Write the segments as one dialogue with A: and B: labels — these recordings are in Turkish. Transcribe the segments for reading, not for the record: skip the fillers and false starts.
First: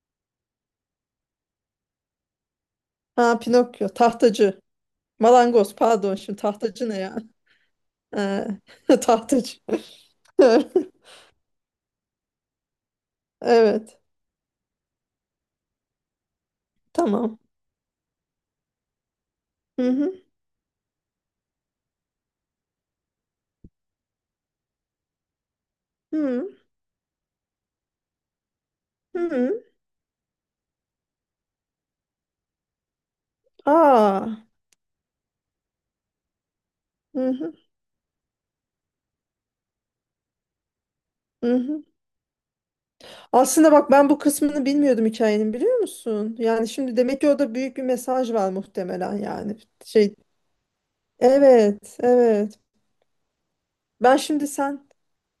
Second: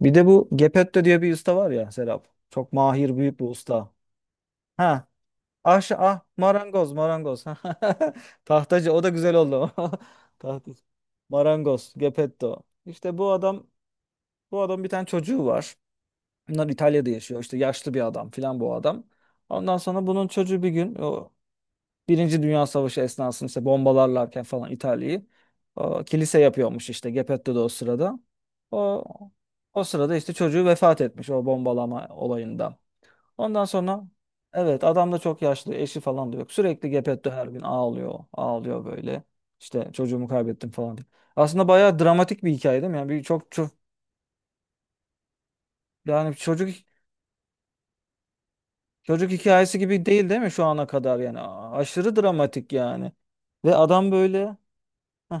A: Bir de bu Gepetto diye bir usta var ya Serap. Çok mahir
B: Ha
A: büyük bir
B: Pinokyo,
A: usta.
B: tahtacı.
A: Ha.
B: Malangoz
A: Aş
B: pardon
A: ah
B: şimdi tahtacı
A: marangoz
B: ne ya?
A: marangoz. Tahtacı o da güzel
B: Tahtacı.
A: oldu. Tahtacı. Marangoz Gepetto. İşte bu adam
B: Evet.
A: bu adam bir tane çocuğu var. Bunlar İtalya'da
B: Tamam.
A: yaşıyor. İşte yaşlı bir adam filan bu adam. Ondan
B: Hı
A: sonra
B: hı.
A: bunun çocuğu bir gün o Birinci Dünya Savaşı esnasında işte bombalarlarken falan İtalya'yı o, kilise
B: Hı
A: yapıyormuş işte Geppetto da o sırada. O,
B: hı.
A: O sırada işte çocuğu vefat etmiş o bombalama olayından. Ondan sonra
B: Aa.
A: evet adam da çok yaşlı eşi falan da yok. Sürekli
B: Hı
A: Geppetto her
B: hı.
A: gün ağlıyor ağlıyor böyle. İşte çocuğumu kaybettim falan diye.
B: Hı
A: Aslında
B: hı.
A: bayağı dramatik bir hikaye değil mi? Yani bir çok çok
B: Aslında bak ben bu kısmını bilmiyordum hikayenin biliyor
A: yani
B: musun?
A: çocuk
B: Yani şimdi demek ki orada büyük bir mesaj var muhtemelen
A: çocuk
B: yani.
A: hikayesi gibi
B: Şey
A: değil mi şu ana kadar yani A-
B: evet,
A: aşırı
B: evet.
A: dramatik yani. Ve adam
B: Ben şimdi
A: böyle
B: sen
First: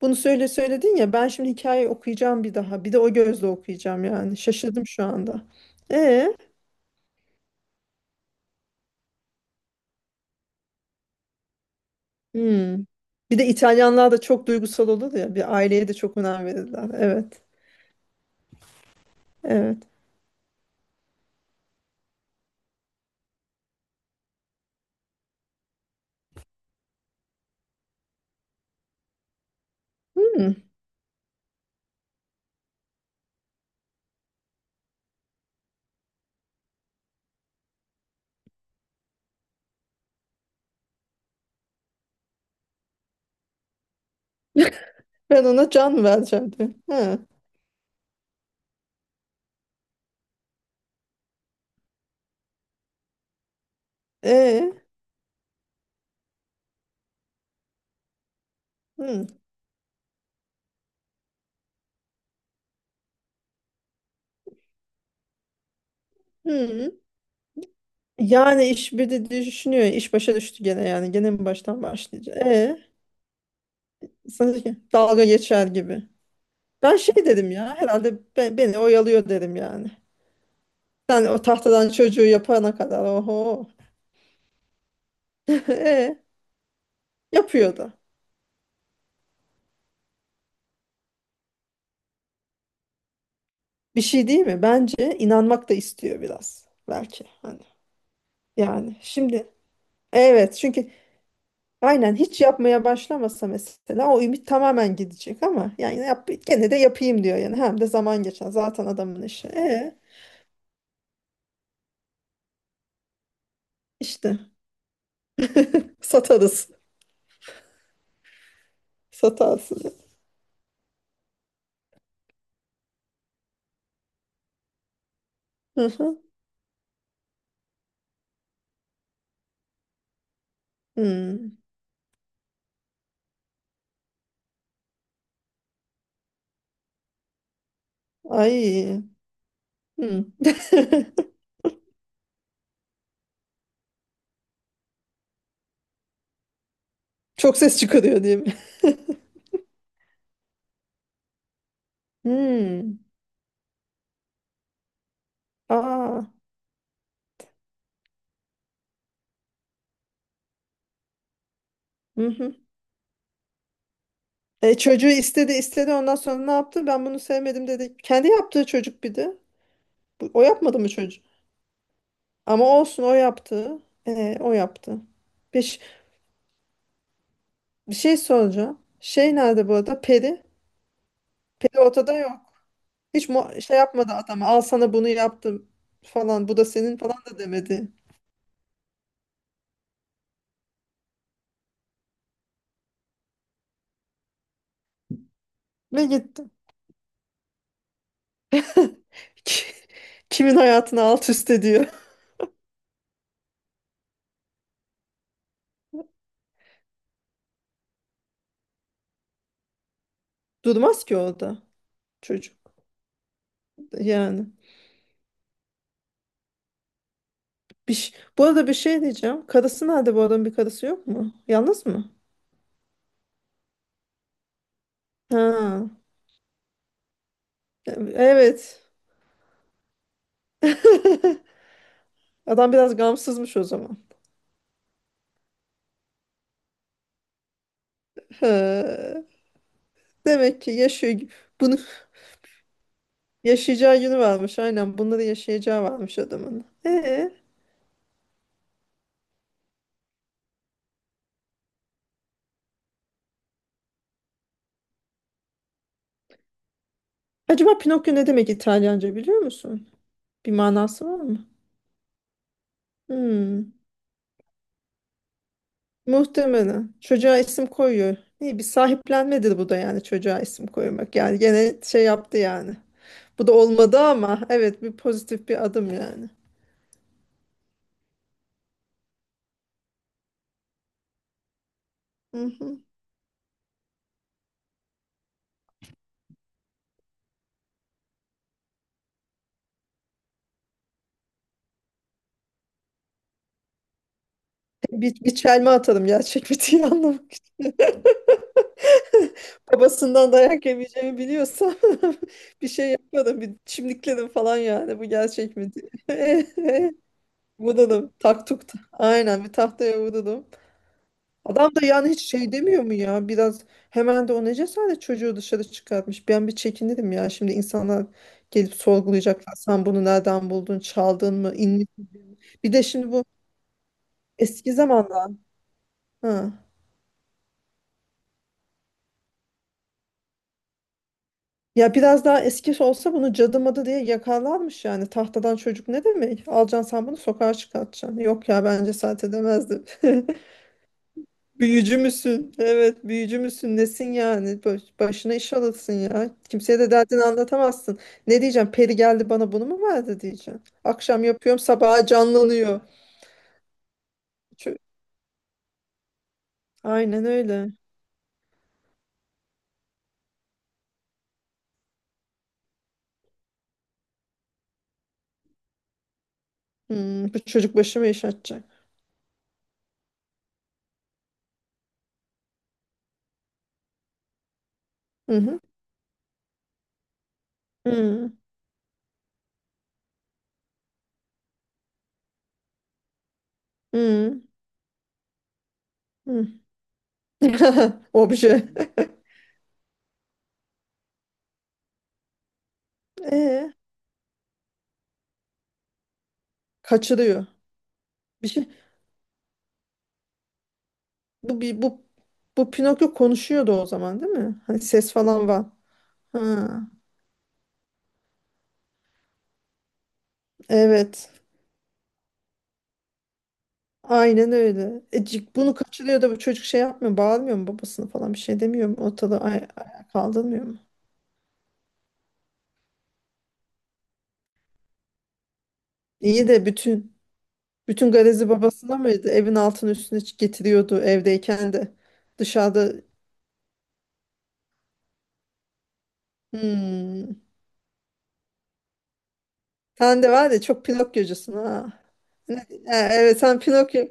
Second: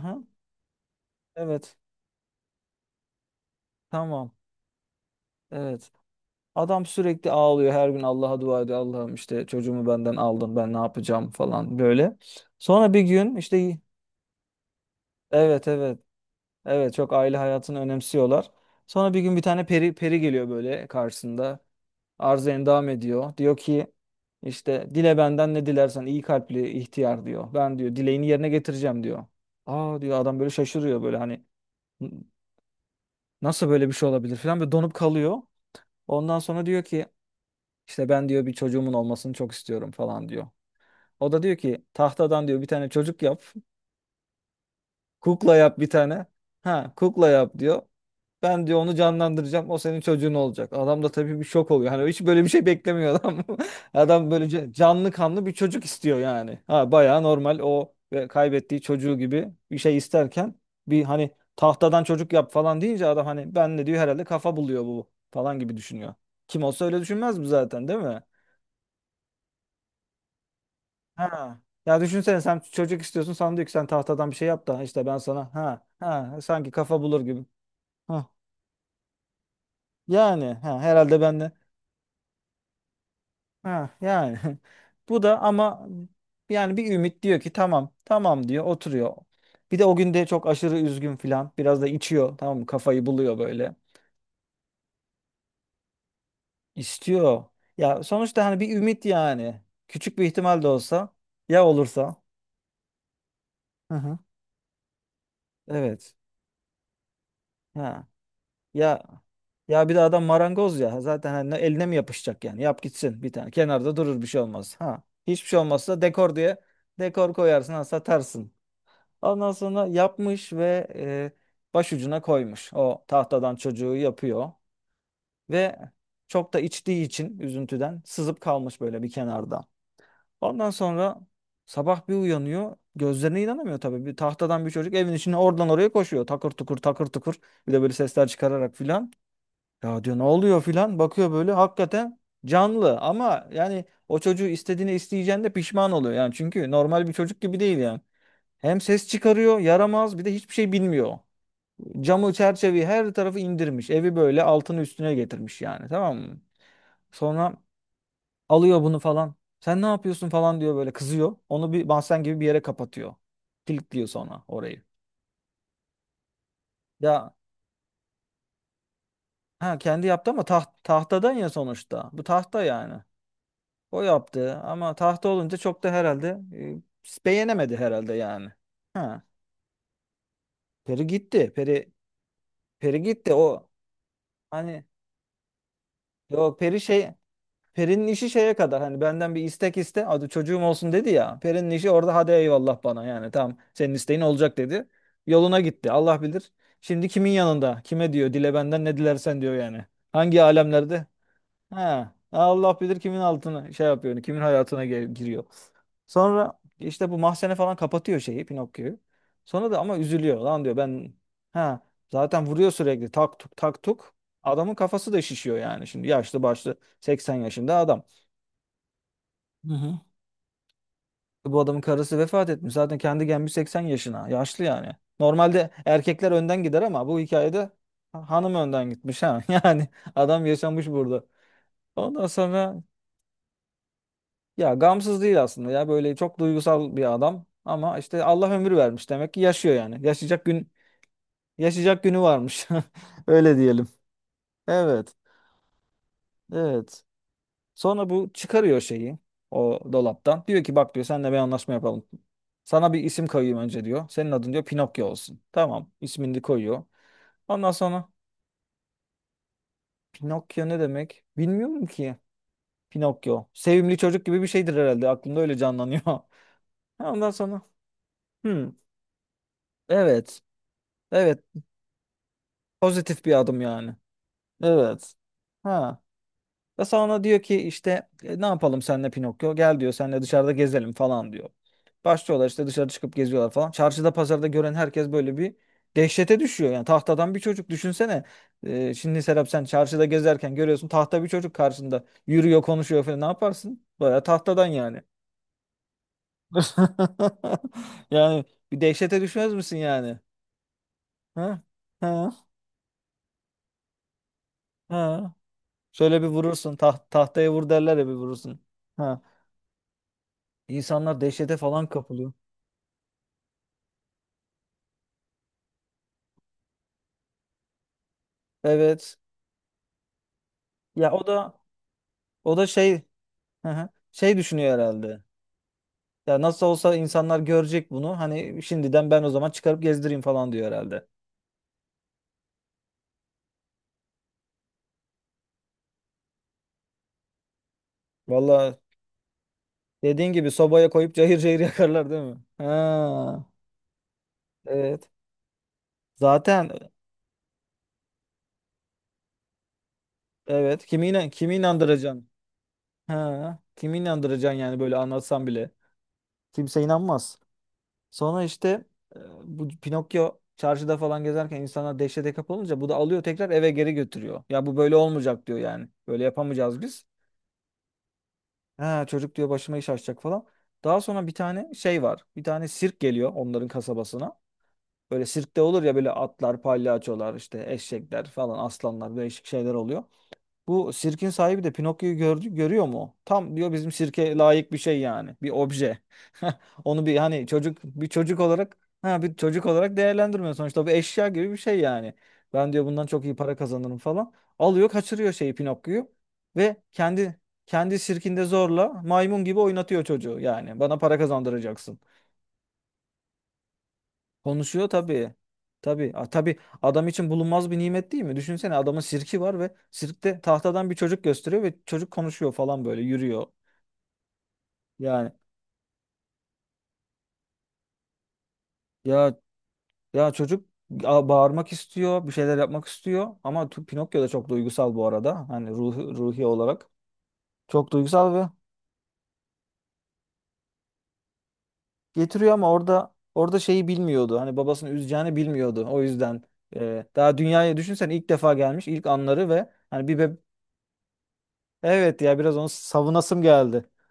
B: bunu söyledin ya ben şimdi
A: evet.
B: hikayeyi okuyacağım bir daha. Bir de o gözle okuyacağım
A: Tamam.
B: yani. Şaşırdım şu anda.
A: Evet.
B: E
A: Adam sürekli ağlıyor her gün Allah'a dua ediyor. Allah'ım işte çocuğumu benden aldın ben ne yapacağım falan böyle.
B: Hmm.
A: Sonra bir gün
B: Bir de
A: işte
B: İtalyanlar da çok duygusal olur ya. Bir
A: evet
B: aileye de
A: evet
B: çok önem verirler.
A: evet çok aile
B: Evet.
A: hayatını önemsiyorlar. Sonra bir gün bir tane
B: Evet.
A: peri geliyor böyle karşısında. Arz endam ediyor. Diyor ki işte dile benden ne dilersen iyi kalpli ihtiyar diyor. Ben diyor dileğini yerine getireceğim diyor. Aa diyor adam böyle
B: Hmm.
A: şaşırıyor böyle hani nasıl böyle bir şey olabilir falan böyle donup kalıyor. Ondan sonra diyor ki İşte ben diyor bir çocuğumun olmasını çok istiyorum falan diyor. O da diyor ki tahtadan diyor bir tane çocuk yap.
B: Ben
A: Kukla
B: ona
A: yap bir
B: can
A: tane.
B: vereceğim diyor.
A: Ha
B: Ha.
A: kukla yap diyor. Ben diyor onu canlandıracağım. O senin çocuğun olacak. Adam da tabii bir şok oluyor. Hani hiç böyle bir şey beklemiyor adam. Adam böyle
B: E.
A: ca- canlı kanlı bir çocuk istiyor yani. Ha bayağı normal o ve kaybettiği çocuğu
B: Hmm.
A: gibi bir şey isterken bir hani tahtadan çocuk yap falan deyince adam hani ben de diyor herhalde kafa buluyor bu falan gibi düşünüyor. Kim olsa
B: Hmm.
A: öyle düşünmez mi zaten değil mi?
B: Yani iş bir de düşünüyor. İş başa düştü gene yani. Gene mi
A: Ha.
B: baştan
A: Ya
B: başlayacak?
A: düşünsene sen
B: E.
A: çocuk istiyorsun sana diyor ki sen tahtadan bir şey yap
B: Sanki
A: da işte ben
B: dalga
A: sana
B: geçer
A: ha
B: gibi.
A: ha sanki
B: Ben
A: kafa
B: şey
A: bulur gibi.
B: dedim ya. Herhalde
A: Ha.
B: beni oyalıyor dedim yani.
A: Yani ha herhalde
B: Sen
A: ben
B: o
A: de
B: tahtadan çocuğu yapana kadar. Oho.
A: ha yani. Bu da ama
B: E.
A: yani bir ümit diyor ki tamam
B: Yapıyordu.
A: tamam diyor oturuyor. Bir de o gün de çok aşırı üzgün filan biraz da içiyor tamam mı kafayı buluyor böyle.
B: Bir şey değil mi? Bence inanmak da istiyor biraz. Belki.
A: İstiyor.
B: Hani.
A: Ya sonuçta hani bir
B: Yani
A: ümit
B: şimdi
A: yani. Küçük bir
B: evet
A: ihtimal de
B: çünkü
A: olsa ya
B: aynen
A: olursa.
B: hiç yapmaya başlamasa
A: Hı
B: mesela
A: hı.
B: o ümit tamamen gidecek ama yani
A: Evet.
B: yap, gene de yapayım diyor yani hem de
A: Ha.
B: zaman geçer zaten
A: Ya
B: adamın işi.
A: ya
B: E
A: bir de adam marangoz ya. Zaten hani eline mi yapışacak yani? Yap gitsin bir tane. Kenarda durur bir
B: işte
A: şey olmaz. Ha. Hiçbir şey olmazsa dekor diye
B: satarız
A: dekor koyarsın ha, satarsın. Ondan
B: satarsın.
A: sonra yapmış ve başucuna koymuş. O tahtadan çocuğu yapıyor ve
B: Hı hı.
A: çok da içtiği için üzüntüden sızıp kalmış böyle bir kenarda. Ondan sonra
B: Hmm.
A: sabah bir uyanıyor. Gözlerine inanamıyor tabii. Bir tahtadan bir çocuk evin içine oradan oraya koşuyor. Takır tukur takır tukur. Bir de böyle sesler çıkararak
B: Ay.
A: filan. Ya diyor
B: Hmm.
A: ne oluyor filan bakıyor böyle hakikaten canlı ama yani o çocuğu istediğini isteyeceğinde pişman oluyor yani çünkü normal bir çocuk
B: Çok
A: gibi
B: ses
A: değil yani.
B: çıkarıyor değil mi?
A: Hem ses çıkarıyor yaramaz bir de hiçbir şey bilmiyor. Camı çerçeveyi
B: Hmm.
A: her tarafı indirmiş evi böyle altını üstüne getirmiş yani tamam
B: Aa.
A: mı? Sonra alıyor bunu falan sen ne yapıyorsun falan diyor böyle kızıyor onu bir mahzen
B: Hı
A: gibi bir
B: hı.
A: yere kapatıyor. Kilitliyor sonra
B: E,
A: orayı.
B: çocuğu istedi istedi ondan sonra ne yaptı? Ben bunu
A: Ya
B: sevmedim dedi. Kendi yaptığı çocuk bir de.
A: ha, kendi yaptı
B: O
A: ama
B: yapmadı
A: taht
B: mı çocuğu?
A: tahtadan ya sonuçta bu tahta
B: Ama
A: yani.
B: olsun o yaptı.
A: O
B: O
A: yaptı ama
B: yaptı.
A: tahta olunca
B: Bir, ş-
A: çok da herhalde beğenemedi
B: bir
A: herhalde
B: şey
A: yani.
B: soracağım.
A: Ha.
B: Şey nerede bu arada? Peri.
A: Peri gitti. Peri
B: Peri ortada yok.
A: Peri
B: Hiç
A: gitti o
B: şey yapmadı adama. Al
A: hani
B: sana bunu yaptım falan. Bu
A: yok
B: da
A: Peri
B: senin
A: şey
B: falan da demedi.
A: Peri'nin işi şeye kadar hani benden bir istek iste adı çocuğum olsun dedi ya. Peri'nin işi orada hadi eyvallah bana yani tamam senin isteğin olacak dedi. Yoluna gitti
B: Ve
A: Allah
B: gitti.
A: bilir. Şimdi kimin yanında kime diyor dile benden ne dilersen diyor yani. Hangi
B: Kimin hayatını
A: alemlerde
B: alt üst ediyor.
A: He. Allah bilir kimin altına şey yapıyor, yani kimin hayatına gel- giriyor. Sonra işte bu mahzene falan kapatıyor şeyi Pinokyo'yu. Sonra da ama üzülüyor lan diyor
B: Durmaz
A: ben
B: ki orada
A: ha zaten
B: çocuk.
A: vuruyor sürekli tak tuk tak tuk.
B: Yani.
A: Adamın kafası da şişiyor yani şimdi yaşlı başlı 80 yaşında
B: Bir,
A: adam.
B: ş- bu arada bir şey diyeceğim.
A: Hı
B: Karısı
A: hı.
B: nerede bu adamın bir karısı yok mu?
A: Bu adamın
B: Yalnız mı?
A: karısı vefat etmiş zaten kendi gelmiş 80 yaşına yaşlı yani. Normalde
B: Ha.
A: erkekler önden gider ama bu hikayede hanım
B: Evet.
A: önden gitmiş ha yani adam yaşamış burada. Ondan
B: Adam
A: sonra
B: biraz gamsızmış o zaman.
A: ya gamsız değil aslında ya böyle çok duygusal bir adam ama işte Allah ömür vermiş
B: He.
A: demek ki yaşıyor yani. Yaşayacak
B: Demek
A: gün
B: ki yaşıyor gibi. Bunu.
A: yaşayacak günü varmış. Öyle diyelim.
B: Yaşayacağı günü varmış aynen.
A: Evet.
B: Bunları yaşayacağı varmış adamın.
A: Evet.
B: Ee,
A: Sonra bu çıkarıyor şeyi o dolaptan. Diyor ki bak diyor seninle bir anlaşma yapalım. Sana bir isim koyayım önce diyor. Senin adın diyor Pinokyo olsun. Tamam. ismini de koyuyor. Ondan
B: acaba
A: sonra
B: Pinokyo ne demek İtalyanca biliyor musun? Bir
A: Pinokyo ne
B: manası var
A: demek?
B: mı?
A: Bilmiyorum ki. Pinokyo.
B: Hmm,
A: Sevimli çocuk gibi bir şeydir herhalde. Aklımda öyle canlanıyor.
B: muhtemelen.
A: Ondan
B: Çocuğa
A: sonra.
B: isim koyuyor. İyi bir
A: Hmm,
B: sahiplenmedir bu da yani
A: evet.
B: çocuğa isim koymak. Yani
A: Evet
B: gene şey yaptı yani.
A: Pozitif bir
B: Bu da
A: adım yani.
B: olmadı ama evet bir
A: Evet.
B: pozitif bir adım
A: Ha.
B: yani.
A: Ve sonra diyor ki işte ne yapalım senle Pinokyo? Gel diyor senle dışarıda gezelim falan diyor.
B: Hı
A: Başlıyorlar işte
B: hı.
A: dışarı çıkıp geziyorlar falan. Çarşıda pazarda gören herkes böyle bir dehşete düşüyor. Yani tahtadan bir çocuk düşünsene. Şimdi Serap sen çarşıda gezerken görüyorsun tahta bir çocuk karşında yürüyor konuşuyor falan ne yaparsın? Baya tahtadan yani.
B: Bir çelme atalım gerçek bir anlamak için.
A: Yani bir dehşete düşmez misin yani?
B: Babasından dayak yemeyeceğimi
A: Ha?
B: biliyorsam
A: Ha?
B: bir şey yapmadım. Bir çimdikledim falan yani bu
A: Ha?
B: gerçek mi
A: Şöyle bir
B: diye.
A: vurursun. Tahtaya vur derler ya bir
B: Vurdum
A: vurursun.
B: taktuk.
A: Ha.
B: Aynen bir tahtaya vurdum.
A: İnsanlar dehşete
B: Adam
A: falan
B: da yani hiç
A: kapılıyor.
B: şey demiyor mu ya biraz hemen de o ne cesaret çocuğu dışarı çıkartmış. Ben bir çekindim ya şimdi insanlar gelip
A: Evet.
B: sorgulayacaklar. Sen bunu nereden buldun
A: Ya o
B: çaldın mı
A: da
B: inmiş mi?"
A: o da
B: Bir de
A: şey
B: şimdi bu
A: hı hı, şey
B: eski
A: düşünüyor herhalde.
B: zamanlar.
A: Ya
B: Ha.
A: nasıl olsa insanlar görecek bunu. Hani şimdiden ben o zaman çıkarıp gezdireyim falan diyor herhalde.
B: Ya biraz daha eski olsa bunu cadı madı diye yakalanmış yani. Tahtadan çocuk ne demek? Alacaksın sen bunu sokağa çıkartacaksın. Yok ya
A: Valla
B: bence saat edemezdim.
A: dediğin gibi sobaya koyup cayır cayır
B: Büyücü
A: yakarlar değil mi?
B: müsün? Evet büyücü
A: Ha.
B: müsün? Nesin yani?
A: Evet.
B: Başına iş alırsın ya. Kimseye
A: Zaten
B: de derdini anlatamazsın. Ne diyeceğim? Peri geldi bana bunu mu verdi diyeceğim.
A: evet. Kimi,
B: Akşam
A: inan kimi
B: yapıyorum sabaha
A: inandıracaksın?
B: canlanıyor.
A: Ha. Kimi inandıracaksın
B: Çö-
A: yani böyle anlatsan bile. Kimse
B: Aynen
A: inanmaz.
B: öyle.
A: Sonra işte bu Pinokyo çarşıda falan gezerken insanlar dehşete kapılınca bu da alıyor tekrar eve geri götürüyor. Ya bu böyle olmayacak diyor yani. Böyle yapamayacağız biz.
B: Hmm, bu çocuk başıma iş açacak.
A: Ha, çocuk diyor başıma iş açacak falan. Daha sonra bir tane şey var. Bir tane sirk geliyor onların kasabasına. Böyle
B: Hı
A: sirkte
B: hı.
A: olur ya böyle atlar, palyaçolar, işte eşekler
B: Hı
A: falan, aslanlar, değişik şeyler oluyor. Bu sirkin sahibi de Pinokyo'yu gördü, görüyor mu? Tam diyor bizim sirke
B: hı.
A: layık bir şey yani. Bir obje.
B: Hı.
A: Onu bir hani çocuk bir çocuk
B: Obje.
A: olarak ha bir çocuk olarak değerlendirmiyor sonuçta bu eşya gibi bir şey yani. Ben diyor bundan çok iyi para
B: Ee,
A: kazanırım falan. Alıyor kaçırıyor şeyi Pinokyo'yu ve kendi
B: kaçırıyor.
A: kendi sirkinde
B: Bir şey
A: zorla maymun gibi oynatıyor çocuğu yani. Bana para
B: bu bir
A: kazandıracaksın.
B: bu bu Pinokyo konuşuyordu o zaman değil mi? Hani
A: Konuşuyor
B: ses
A: tabii.
B: falan var.
A: Tabii. A,
B: Ha,
A: tabii adam için bulunmaz bir nimet değil mi? Düşünsene adamın sirki var ve sirkte tahtadan bir çocuk
B: evet.
A: gösteriyor ve çocuk konuşuyor falan böyle yürüyor.
B: Aynen öyle. E,
A: Yani
B: c- bunu kaçırıyor da bu çocuk şey yapmıyor, bağırmıyor mu babasını falan bir şey demiyor mu?
A: ya
B: Ortada ayağa
A: ya
B: kaldırmıyor
A: çocuk
B: mu?
A: a- bağırmak istiyor, bir şeyler yapmak istiyor ama tu- Pinokyo da çok duygusal bu arada. Hani ruhi
B: İyi de
A: olarak
B: bütün
A: çok
B: bütün
A: duygusal ve
B: garezi babasına mıydı? Evin altını üstüne getiriyordu evdeyken de.
A: getiriyor ama
B: Dışarıda
A: orada şeyi bilmiyordu. Hani babasını üzeceğini bilmiyordu. O yüzden
B: hmm.
A: daha dünyaya düşünsen ilk defa gelmiş, ilk anları ve hani bir
B: Sen de
A: beb-
B: var ya çok Pinokyocusun ha.
A: Evet ya biraz
B: Ne-
A: onu
B: Ha, evet
A: savunasım
B: sen
A: geldi.
B: Pinokyo.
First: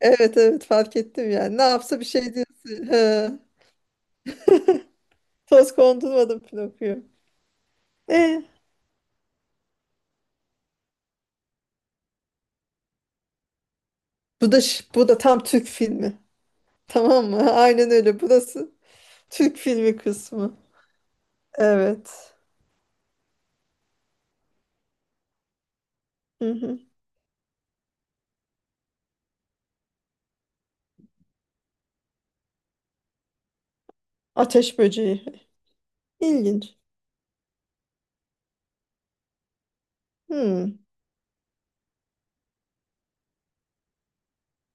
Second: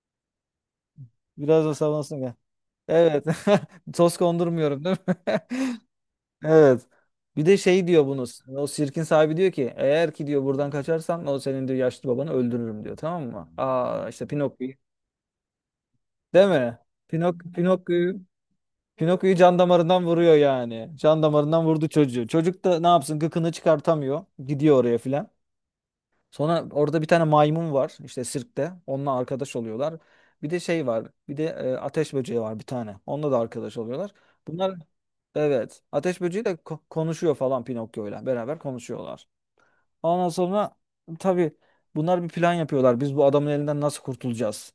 B: Evet evet fark ettim yani. Ne
A: Biraz da
B: yapsa bir
A: savunansın
B: şey
A: gel.
B: diyorsun.
A: Evet.
B: He.
A: Toz kondurmuyorum değil mi?
B: Toz kondurmadım
A: Evet.
B: Pinokyo.
A: Bir de şey diyor bunu.
B: E,
A: O sirkin sahibi diyor ki eğer ki diyor buradan kaçarsan o senin diyor yaşlı babanı öldürürüm diyor. Tamam mı? Aa işte
B: bu da
A: Pinokyo'yu.
B: ş- bu da tam Türk filmi.
A: Değil mi?
B: Tamam
A: Pinok
B: mı? Aynen
A: Pinokyo'yu
B: öyle. Burası
A: Pinokyo'yu
B: Türk
A: can
B: filmi
A: damarından vuruyor
B: kısmı.
A: yani. Can damarından vurdu çocuğu.
B: Evet.
A: Çocuk da ne yapsın gıkını çıkartamıyor. Gidiyor oraya filan.
B: Hı
A: Sonra
B: hı.
A: orada bir tane maymun var işte sirkte. Onunla arkadaş oluyorlar. Bir de şey var. Bir de ateş böceği var bir tane. Onunla da arkadaş oluyorlar. Bunlar
B: Ateş böceği.
A: evet. Ateş böceği de
B: İlginç.
A: konuşuyor falan Pinokyo'yla beraber konuşuyorlar. Ondan sonra
B: Hmm.
A: tabii bunlar bir plan yapıyorlar. Biz bu adamın elinden nasıl kurtulacağız?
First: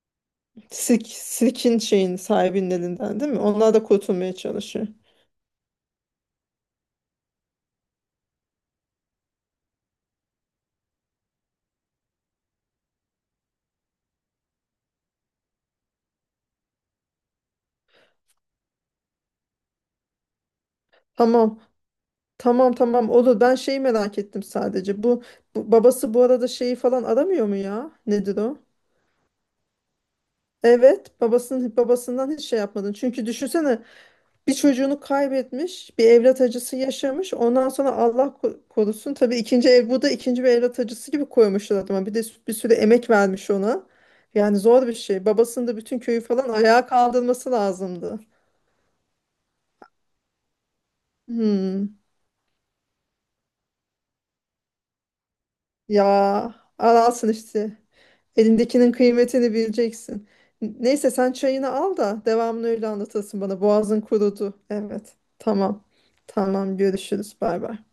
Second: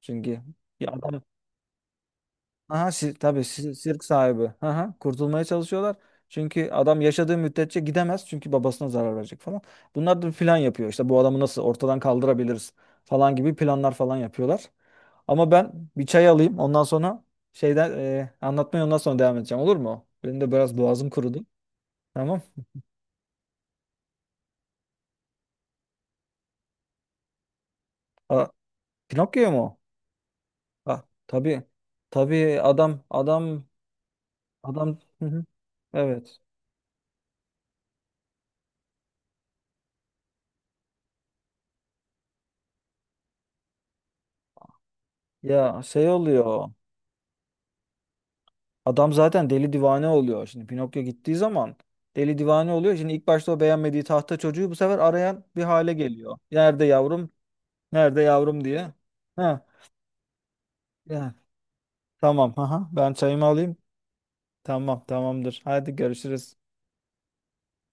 A: Çünkü ya
B: Sirk,
A: adam
B: sirkin şeyin sahibinin
A: Aha, si
B: elinden değil mi?
A: tabii
B: Onlar
A: si-
B: da
A: sirk
B: kurtulmaya
A: sahibi.
B: çalışıyor.
A: Aha, kurtulmaya çalışıyorlar. Çünkü adam yaşadığı müddetçe gidemez. Çünkü babasına zarar verecek falan. Bunlar da bir plan yapıyor. İşte bu adamı nasıl ortadan kaldırabiliriz falan gibi planlar falan yapıyorlar. Ama ben bir çay alayım. Ondan sonra şeyden anlatmaya ondan sonra devam edeceğim. Olur mu? Benim de biraz boğazım kurudu.
B: Tamam.
A: Tamam.
B: Tamam tamam olur. Ben şeyi merak ettim sadece. Bu babası bu arada şeyi falan aramıyor mu ya? Nedir
A: Aa,
B: o?
A: Pinokyo mu? O? Ah,
B: Evet,
A: tabii.
B: babasından hiç
A: Tabii
B: şey yapmadın.
A: adam
B: Çünkü
A: adam
B: düşünsene. Bir
A: adam.
B: çocuğunu
A: Hı hı.
B: kaybetmiş, bir
A: Evet.
B: evlat acısı yaşamış. Ondan sonra Allah korusun tabii ikinci ev bu da ikinci bir evlat acısı gibi koymuşlar adama. Bir de bir sürü emek vermiş ona. Yani zor bir şey. Babasının da
A: Ya
B: bütün
A: şey
B: köyü falan
A: oluyor.
B: ayağa kaldırması lazımdı.
A: Adam zaten deli divane oluyor. Şimdi Pinokyo gittiği zaman
B: Hmm.
A: deli divane oluyor. Şimdi ilk başta o beğenmediği tahta çocuğu bu sefer arayan bir hale
B: Ya
A: geliyor. Nerede yavrum?
B: aralsın işte.
A: Nerede yavrum diye.
B: Elindekinin kıymetini
A: Ha,
B: bileceksin. Neyse sen
A: ya.
B: çayını al da
A: Tamam.
B: devamını öyle
A: Aha, ben
B: anlatırsın
A: çayımı
B: bana.
A: alayım.
B: Boğazın kurudu.
A: Tamam,
B: Evet.
A: tamamdır.
B: Tamam.
A: Hadi görüşürüz.
B: Tamam görüşürüz. Bay bay.